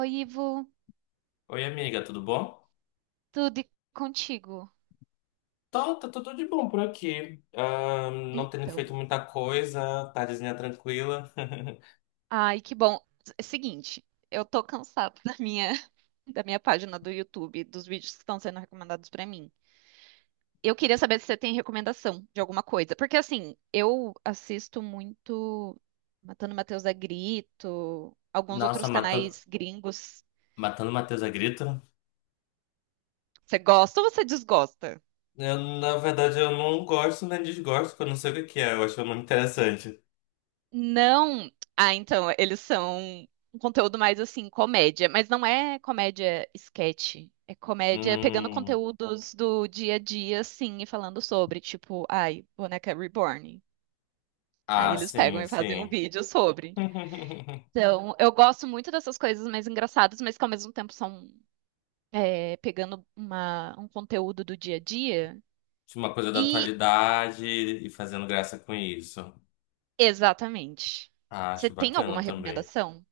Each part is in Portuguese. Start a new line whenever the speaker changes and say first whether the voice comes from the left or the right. right: Oi, Ivo,
left: Oi, amiga, tudo bom?
right: tudo e contigo?
left: Tá, tá tudo de bom por aqui. Ah, não tendo feito
right: Então,
left: muita coisa, tardezinha tranquila.
right: ai, que bom. É seguinte, eu tô cansada da minha da minha página do YouTube, dos vídeos que estão sendo recomendados pra mim. Eu queria saber se você tem recomendação de alguma coisa, porque assim, eu assisto muito Matando Matheus a Grito, alguns
left: Nossa,
right: outros
left: matando,
right: canais gringos.
left: matando Matheus a grito.
right: Você gosta ou você desgosta?
left: Eu, na verdade, eu não gosto nem desgosto, porque eu não sei o que que é, eu acho muito interessante.
right: Não. Ah, então, eles são um conteúdo mais assim, comédia, mas não é comédia sketch. É comédia pegando
left: Hum,
right: conteúdos do dia a dia, assim, e falando sobre, tipo, ai, boneca reborn. Aí
left: ah,
right: eles pegam
left: sim,
right: e fazem um
left: sim.
right: vídeo sobre. Então, eu gosto muito dessas coisas mais engraçadas, mas que ao mesmo tempo são pegando um conteúdo do dia a dia.
left: De uma coisa da
right: E,
left: atualidade e fazendo graça com isso.
right: exatamente.
left: Ah,
right: Você
left: acho
right: tem alguma
left: bacana também.
right: recomendação?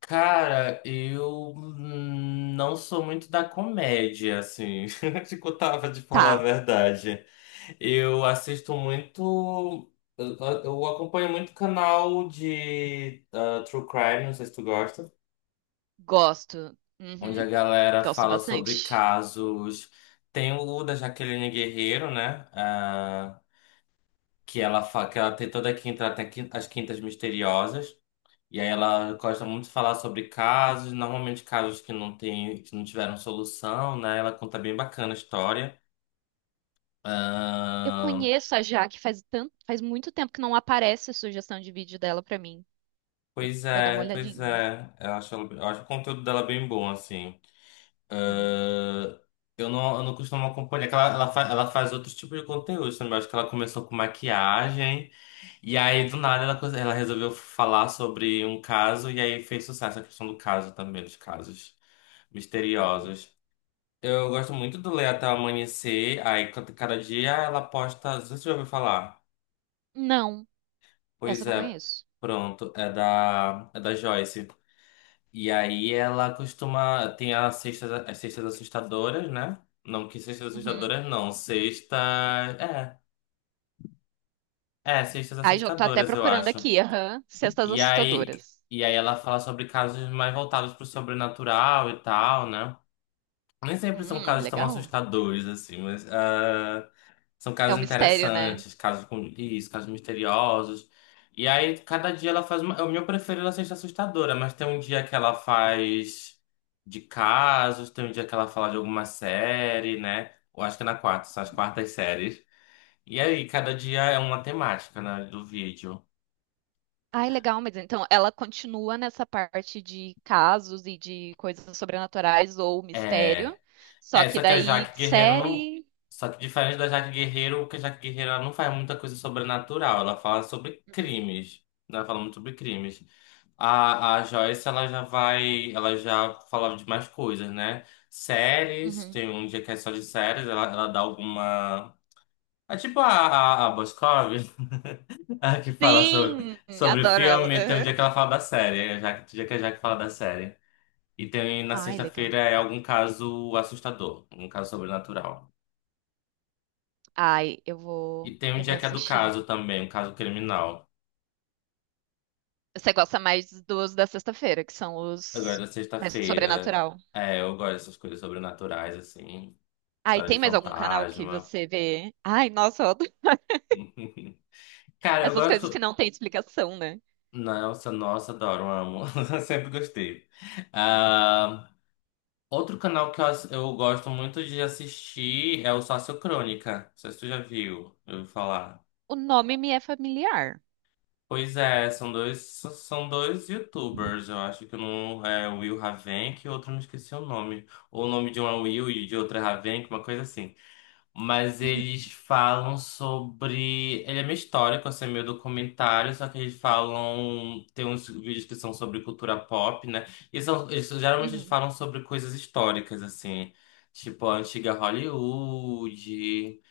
left: Cara, eu não sou muito da comédia, assim. Te contava de falar a
right: Tá,
left: verdade. Eu assisto muito. Eu, eu acompanho muito canal de True Crime, não sei se tu gosta,
right: gosto.
left: onde a
right: Uhum.
left: galera
right: Gosto
left: fala sobre
right: bastante.
left: casos. Tem o da Jaqueline Guerreiro, né? Ah, que ela tem toda quinta, ela tem as quintas misteriosas. E aí ela gosta muito de falar sobre casos, normalmente casos que não tiveram solução, né? Ela conta bem bacana a história.
right: Eu
left: Ahn,
right: conheço a Jaque faz muito tempo que não aparece sugestão de vídeo dela pra mim. Eu
left: pois
right: vou dar uma
left: é, pois
right: olhadinha.
left: é. Eu acho o conteúdo dela bem bom, assim.
right: Uhum,
left: Ahn, eu não costumo acompanhar, é que ela faz outros tipos de conteúdo também. Eu acho que ela começou com maquiagem, e aí do nada ela resolveu falar sobre um caso, e aí fez sucesso a questão do caso também, dos casos
right: uhum.
left: misteriosos. Eu gosto muito do Ler Até o Amanhecer. Aí, cada dia ela posta. Não sei se você já ouviu falar.
right: Não, essa
left: Pois
right: eu não
left: é,
right: conheço.
left: pronto. É da Joyce. E aí ela costuma. Tem as sextas assustadoras, né? Não, que sextas
right: Uhum.
left: assustadoras não. Sexta. É. É, sextas
right: Ai, já tô até
left: assustadoras, eu
right: procurando
left: acho.
right: aqui. Aham. Cestas
left: E aí.
right: assustadoras.
left: E aí ela fala sobre casos mais voltados pro sobrenatural e tal, né? Nem sempre são casos tão
right: Legal.
left: assustadores, assim, mas. Ah, são
right: É um
left: casos
right: mistério, né?
left: interessantes, casos com isso, casos misteriosos. E aí, cada dia ela faz uma. O meu preferido ela seja assustadora, mas tem um dia que ela faz de casos, tem um dia que ela fala de alguma série, né? Eu acho que é na quarta, são as quartas séries. E aí, cada dia é uma temática, né, do vídeo.
right: Ai, legal, mas então ela continua nessa parte de casos e de coisas sobrenaturais ou mistério.
left: É.
right: Só
left: É,
right: que
left: só que a
right: daí
left: Jaque Guerreiro não.
right: série.
left: Só que diferente da Jaque Guerreiro, porque a Jaque Guerreiro ela não faz muita coisa sobrenatural, ela fala sobre
right: Uhum,
left: crimes. Né, ela fala muito sobre crimes. A Joyce, ela já falava de mais coisas, né? Séries,
right: uhum.
left: tem um dia que é só de séries, ela dá alguma. É tipo a Boscov, a que fala sobre,
right: Sim,
left: sobre
right: adoro ela.
left: filme, tem um dia que ela fala da série, é já, tem um dia que a Jaque fala da série. E tem na
right: Ai, legal.
left: sexta-feira é algum caso assustador, um caso sobrenatural.
right: Ai, eu
left: E
right: vou,
left: tem um
right: eu vou
left: dia que é do
right: assistir.
left: caso também, um caso criminal.
right: Você gosta mais dos da sexta-feira, que são os
left: Agora,
right: mais
left: sexta-feira.
right: sobrenatural.
left: É, eu gosto dessas coisas sobrenaturais, assim.
right: Ai,
left: História de
right: tem mais algum canal que
left: fantasma.
right: você vê? Ai, nossa, eu adoro
left: Cara, eu
right: essas coisas que
left: gosto.
right: não tem explicação, né?
left: Nossa, nossa, adoro, amo. Sempre gostei. Ah, outro canal que eu gosto muito de assistir é o Sociocrônica. Não sei se tu já viu, eu ouvi falar.
right: O nome me é familiar.
left: Pois é, são dois YouTubers, eu acho que um é o Will Ravenk e outro não esqueci o nome. Ou o nome de um é Will e de outro é Ravenk, uma coisa assim. Mas eles falam sobre. Ele é meio histórico, assim, é meio documentário, só que eles falam. Tem uns vídeos que são sobre cultura pop, né? E são, eles, geralmente eles
right: Uhum.
left: falam sobre coisas históricas, assim, tipo a antiga Hollywood,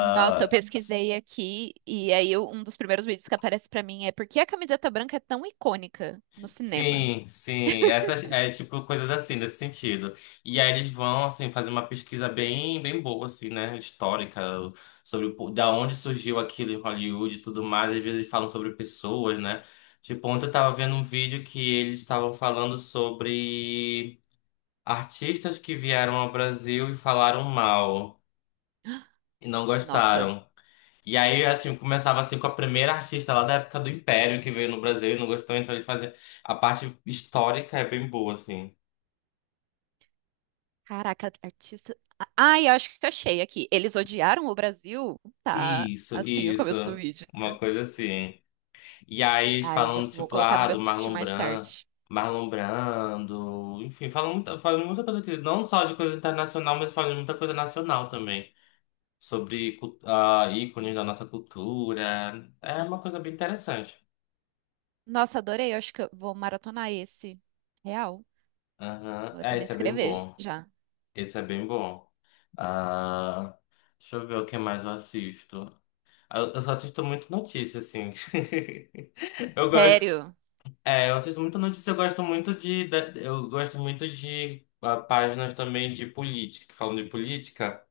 right: Nossa, eu pesquisei aqui e aí um dos primeiros vídeos que aparece pra mim é por que a camiseta branca é tão icônica no cinema?
left: sim, sim. Essas é tipo coisas assim nesse sentido. E aí eles vão assim fazer uma pesquisa bem boa assim, né, histórica sobre da onde surgiu aquilo em Hollywood e tudo mais. Às vezes eles falam sobre pessoas, né? Tipo, ontem eu tava vendo um vídeo que eles estavam falando sobre artistas que vieram ao Brasil e falaram mal e não
right: Nossa.
left: gostaram. E aí, assim, começava assim com a primeira artista lá da época do Império que veio no Brasil e não gostou, então eles faziam. A parte histórica é bem boa, assim.
right: Caraca, artista. Ai, eu acho que achei aqui. Eles odiaram o Brasil? Tá,
left: Isso,
right: assim, o
left: isso.
right: começo do vídeo.
left: Uma coisa assim. E aí eles
right: Ai, já
left: falam,
right: vou
left: tipo,
right: colocar no
left: ah,
right: meu
left: do
right: assistir
left: Marlon
right: mais
left: Brando,
right: tarde.
left: Marlon Brando, enfim, falam muita coisa aqui não só de coisa internacional, mas falam de muita coisa nacional também. Sobre ícones da nossa cultura. É uma coisa bem interessante.
right: Nossa, adorei. Eu acho que eu vou maratonar esse. Real.
left: Aham.
right: Vou até
left: É,
right: me
left: esse é bem
right: inscrever
left: bom.
right: já.
left: Esse é bem bom. Ah, deixa eu ver o que mais eu assisto. Ah, eu só assisto muito notícia, assim. Eu gosto.
right: Sério?
left: É, eu assisto muito notícia, eu gosto muito de páginas também de política, que falam de política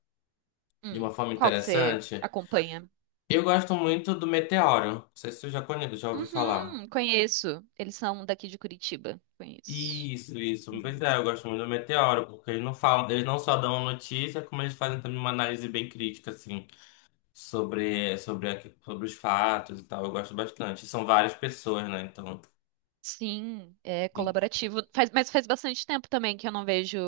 left: de uma forma
right: Qual que você
left: interessante.
right: acompanha?
left: Eu gosto muito do Meteoro. Não sei se você já conhece, já ouviu falar.
right: Uhum, conheço. Eles são daqui de Curitiba. Conheço.
left: Isso, isso. Pois
right: Uhum.
left: é, eu gosto muito do Meteoro, porque eles não só dão a notícia, como eles fazem também uma análise bem crítica, assim. Sobre os fatos e tal. Eu gosto bastante. São várias pessoas, né? Então.
right: Sim, é
left: e-
right: colaborativo. Faz bastante tempo também que eu não vejo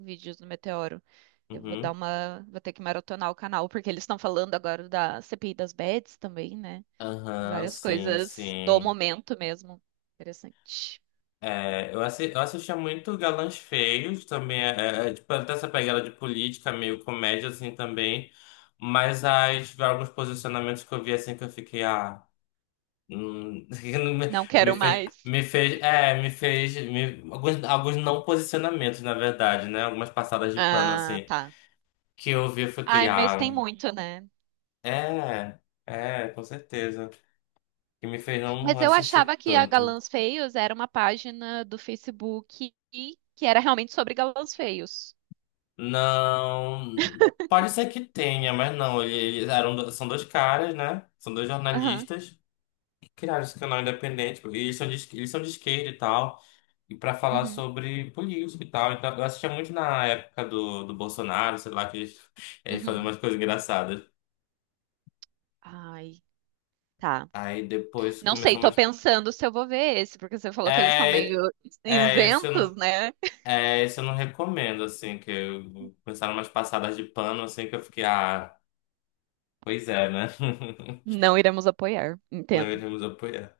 right: vídeos do Meteoro. Eu vou dar
left: Uhum.
right: uma, vou ter que maratonar o canal, porque eles estão falando agora da CPI das Bets também, né?
left: Aham,
right: Várias
left: sim,
right: coisas do
left: sim.
right: momento mesmo. Interessante.
left: É, eu assistia muito Galãs Feios também, é, tipo, até essa pegada de política, meio comédia assim também, mas alguns posicionamentos que eu vi assim que eu fiquei, ah, hum,
right: Não
left: me,
right: quero mais.
left: me fez, é, me fez, me- alguns, alguns não posicionamentos, na verdade, né, algumas passadas de pano
right: Ah,
left: assim,
right: tá.
left: que eu vi eu fiquei,
right: Ai, mas tem
left: ah,
right: muito, né?
left: É, é, com certeza. Que me fez não
right: Mas eu achava
left: assistir
right: que a
left: tanto.
right: Galãs Feios era uma página do Facebook e que era realmente sobre galãs feios.
left: Não. Pode ser que tenha, mas não. Eles eram, são dois caras, né? São dois
right: Aham.
left: jornalistas. Criaram esse canal independente. E eles são de, eles são de esquerda e tal. E pra falar
right: Uhum.
left: sobre política e tal. Então, eu assistia muito na época do Bolsonaro, sei lá, que eles faziam
right: Uhum.
left: umas coisas engraçadas.
right: Ai, tá.
left: Aí depois
right: Não sei,
left: começou
right: tô
left: mais.
right: pensando se eu vou ver esse, porque você falou que eles são meio
left: É, é, esse
right: isentos,
left: eu
right: né?
left: É, isso eu não recomendo, assim, começaram umas passadas de pano, assim, que eu fiquei, ah, pois é, né?
right: Não iremos apoiar,
left: Não
right: entendo.
left: iremos apoiar.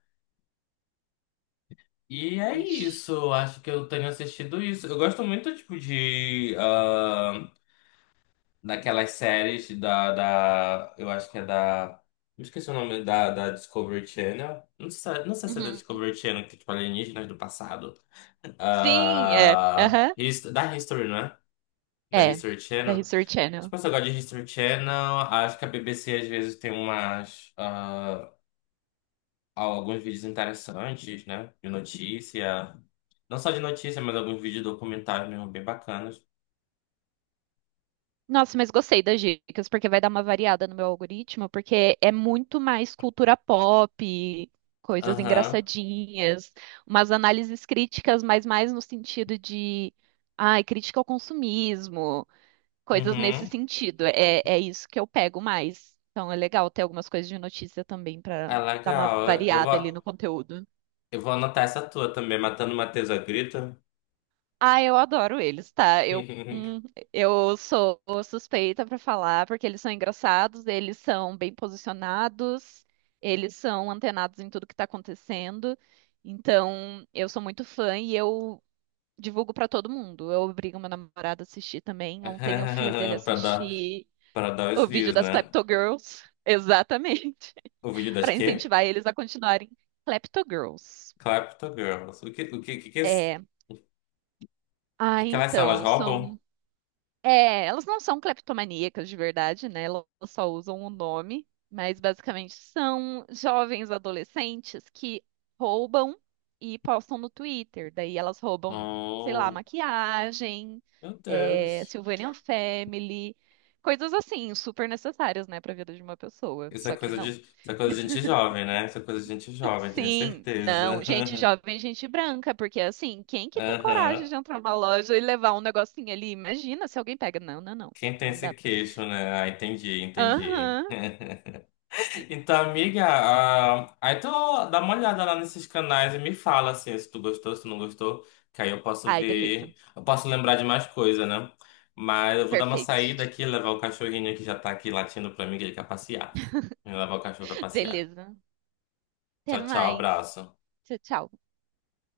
left: E é
right: Ixi.
left: isso, eu acho que eu tenho assistido isso. Eu gosto muito, tipo, de... ah, daquelas séries eu acho que é da... Me esqueci o nome da Discovery Channel. Não sei, não sei se é da
right: Uhum.
left: Discovery Channel, que é, tipo, alienígenas do passado.
right: Sim, é.
left: Ah,
right: Aham.
left: da History, não é? Da
right: É,
left: History
right: da
left: Channel.
right: History
left: Se
right: Channel.
left: você gosta de History Channel, acho que a BBC às vezes tem umas, ah, alguns vídeos interessantes, né? De notícia. Não só de notícia, mas alguns vídeos documentários mesmo bem bacanas.
right: Nossa, mas gostei das dicas, porque vai dar uma variada no meu algoritmo, porque é muito mais cultura pop, coisas
left: Aham,
right: engraçadinhas, umas análises críticas, mas mais no sentido de, ai, crítica ao consumismo. Coisas nesse
left: uhum.
right: sentido. É isso que eu pego mais. Então é legal ter algumas coisas de notícia também para
left: É
right: dar uma
left: legal.
right: variada ali no conteúdo.
left: Eu vou anotar essa tua também, Matando Matheus a Grito.
right: Ah, eu adoro eles, tá? Eu, hum, eu sou suspeita para falar porque eles são engraçados, eles são bem posicionados, eles são antenados em tudo que tá acontecendo. Então, eu sou muito fã e eu divulgo para todo mundo. Eu obrigo meu namorado a assistir também. Ontem eu fiz ele
left: Pra dar,
right: assistir
left: pra dar os
right: o vídeo
left: views,
right: das
left: né?
right: Klepto Girls, exatamente,
left: O vídeo das
right: para
left: quê?
right: incentivar eles a continuarem Klepto Girls.
left: Clapto Girls. O que,
right: É. Ah,
left: que elas são? Elas
right: então,
left: roubam?
right: são. É, elas não são cleptomaníacas de verdade, né? Elas só usam o nome, mas basicamente são jovens adolescentes que roubam e postam no Twitter. Daí elas roubam, sei lá,
left: Oh,
right: maquiagem,
left: meu Deus.
right: Sylvanian Family, coisas assim, super necessárias, né, para a vida de uma pessoa. Só que não.
left: Isso é coisa de gente jovem, né? Isso é coisa de gente jovem, tenho
right: Sim, não,
left: certeza.
right: gente jovem, gente branca, porque assim, quem que tem
left: Aham.
right: coragem de entrar numa loja e levar um negocinho ali? Imagina se alguém pega. Não, não, não,
left: Quem tem
right: não
left: esse
right: dá.
left: queixo, né? Ah, entendi, entendi.
right: Aham. E-
left: Então, amiga, ah, aí tu dá uma olhada lá nesses canais e me fala assim, se tu gostou, se tu não gostou, que aí eu posso
right: Ai, beleza.
left: ver, eu posso lembrar de mais coisa, né? Mas eu vou dar uma
right: Perfeito.
left: saída aqui, levar o cachorrinho que já tá aqui latindo pra mim, que ele quer passear. Eu vou levar o cachorro pra passear.
right: Beleza. Até
left: Tchau, tchau,
right: mais.
left: abraço.
right: Tchau, tchau.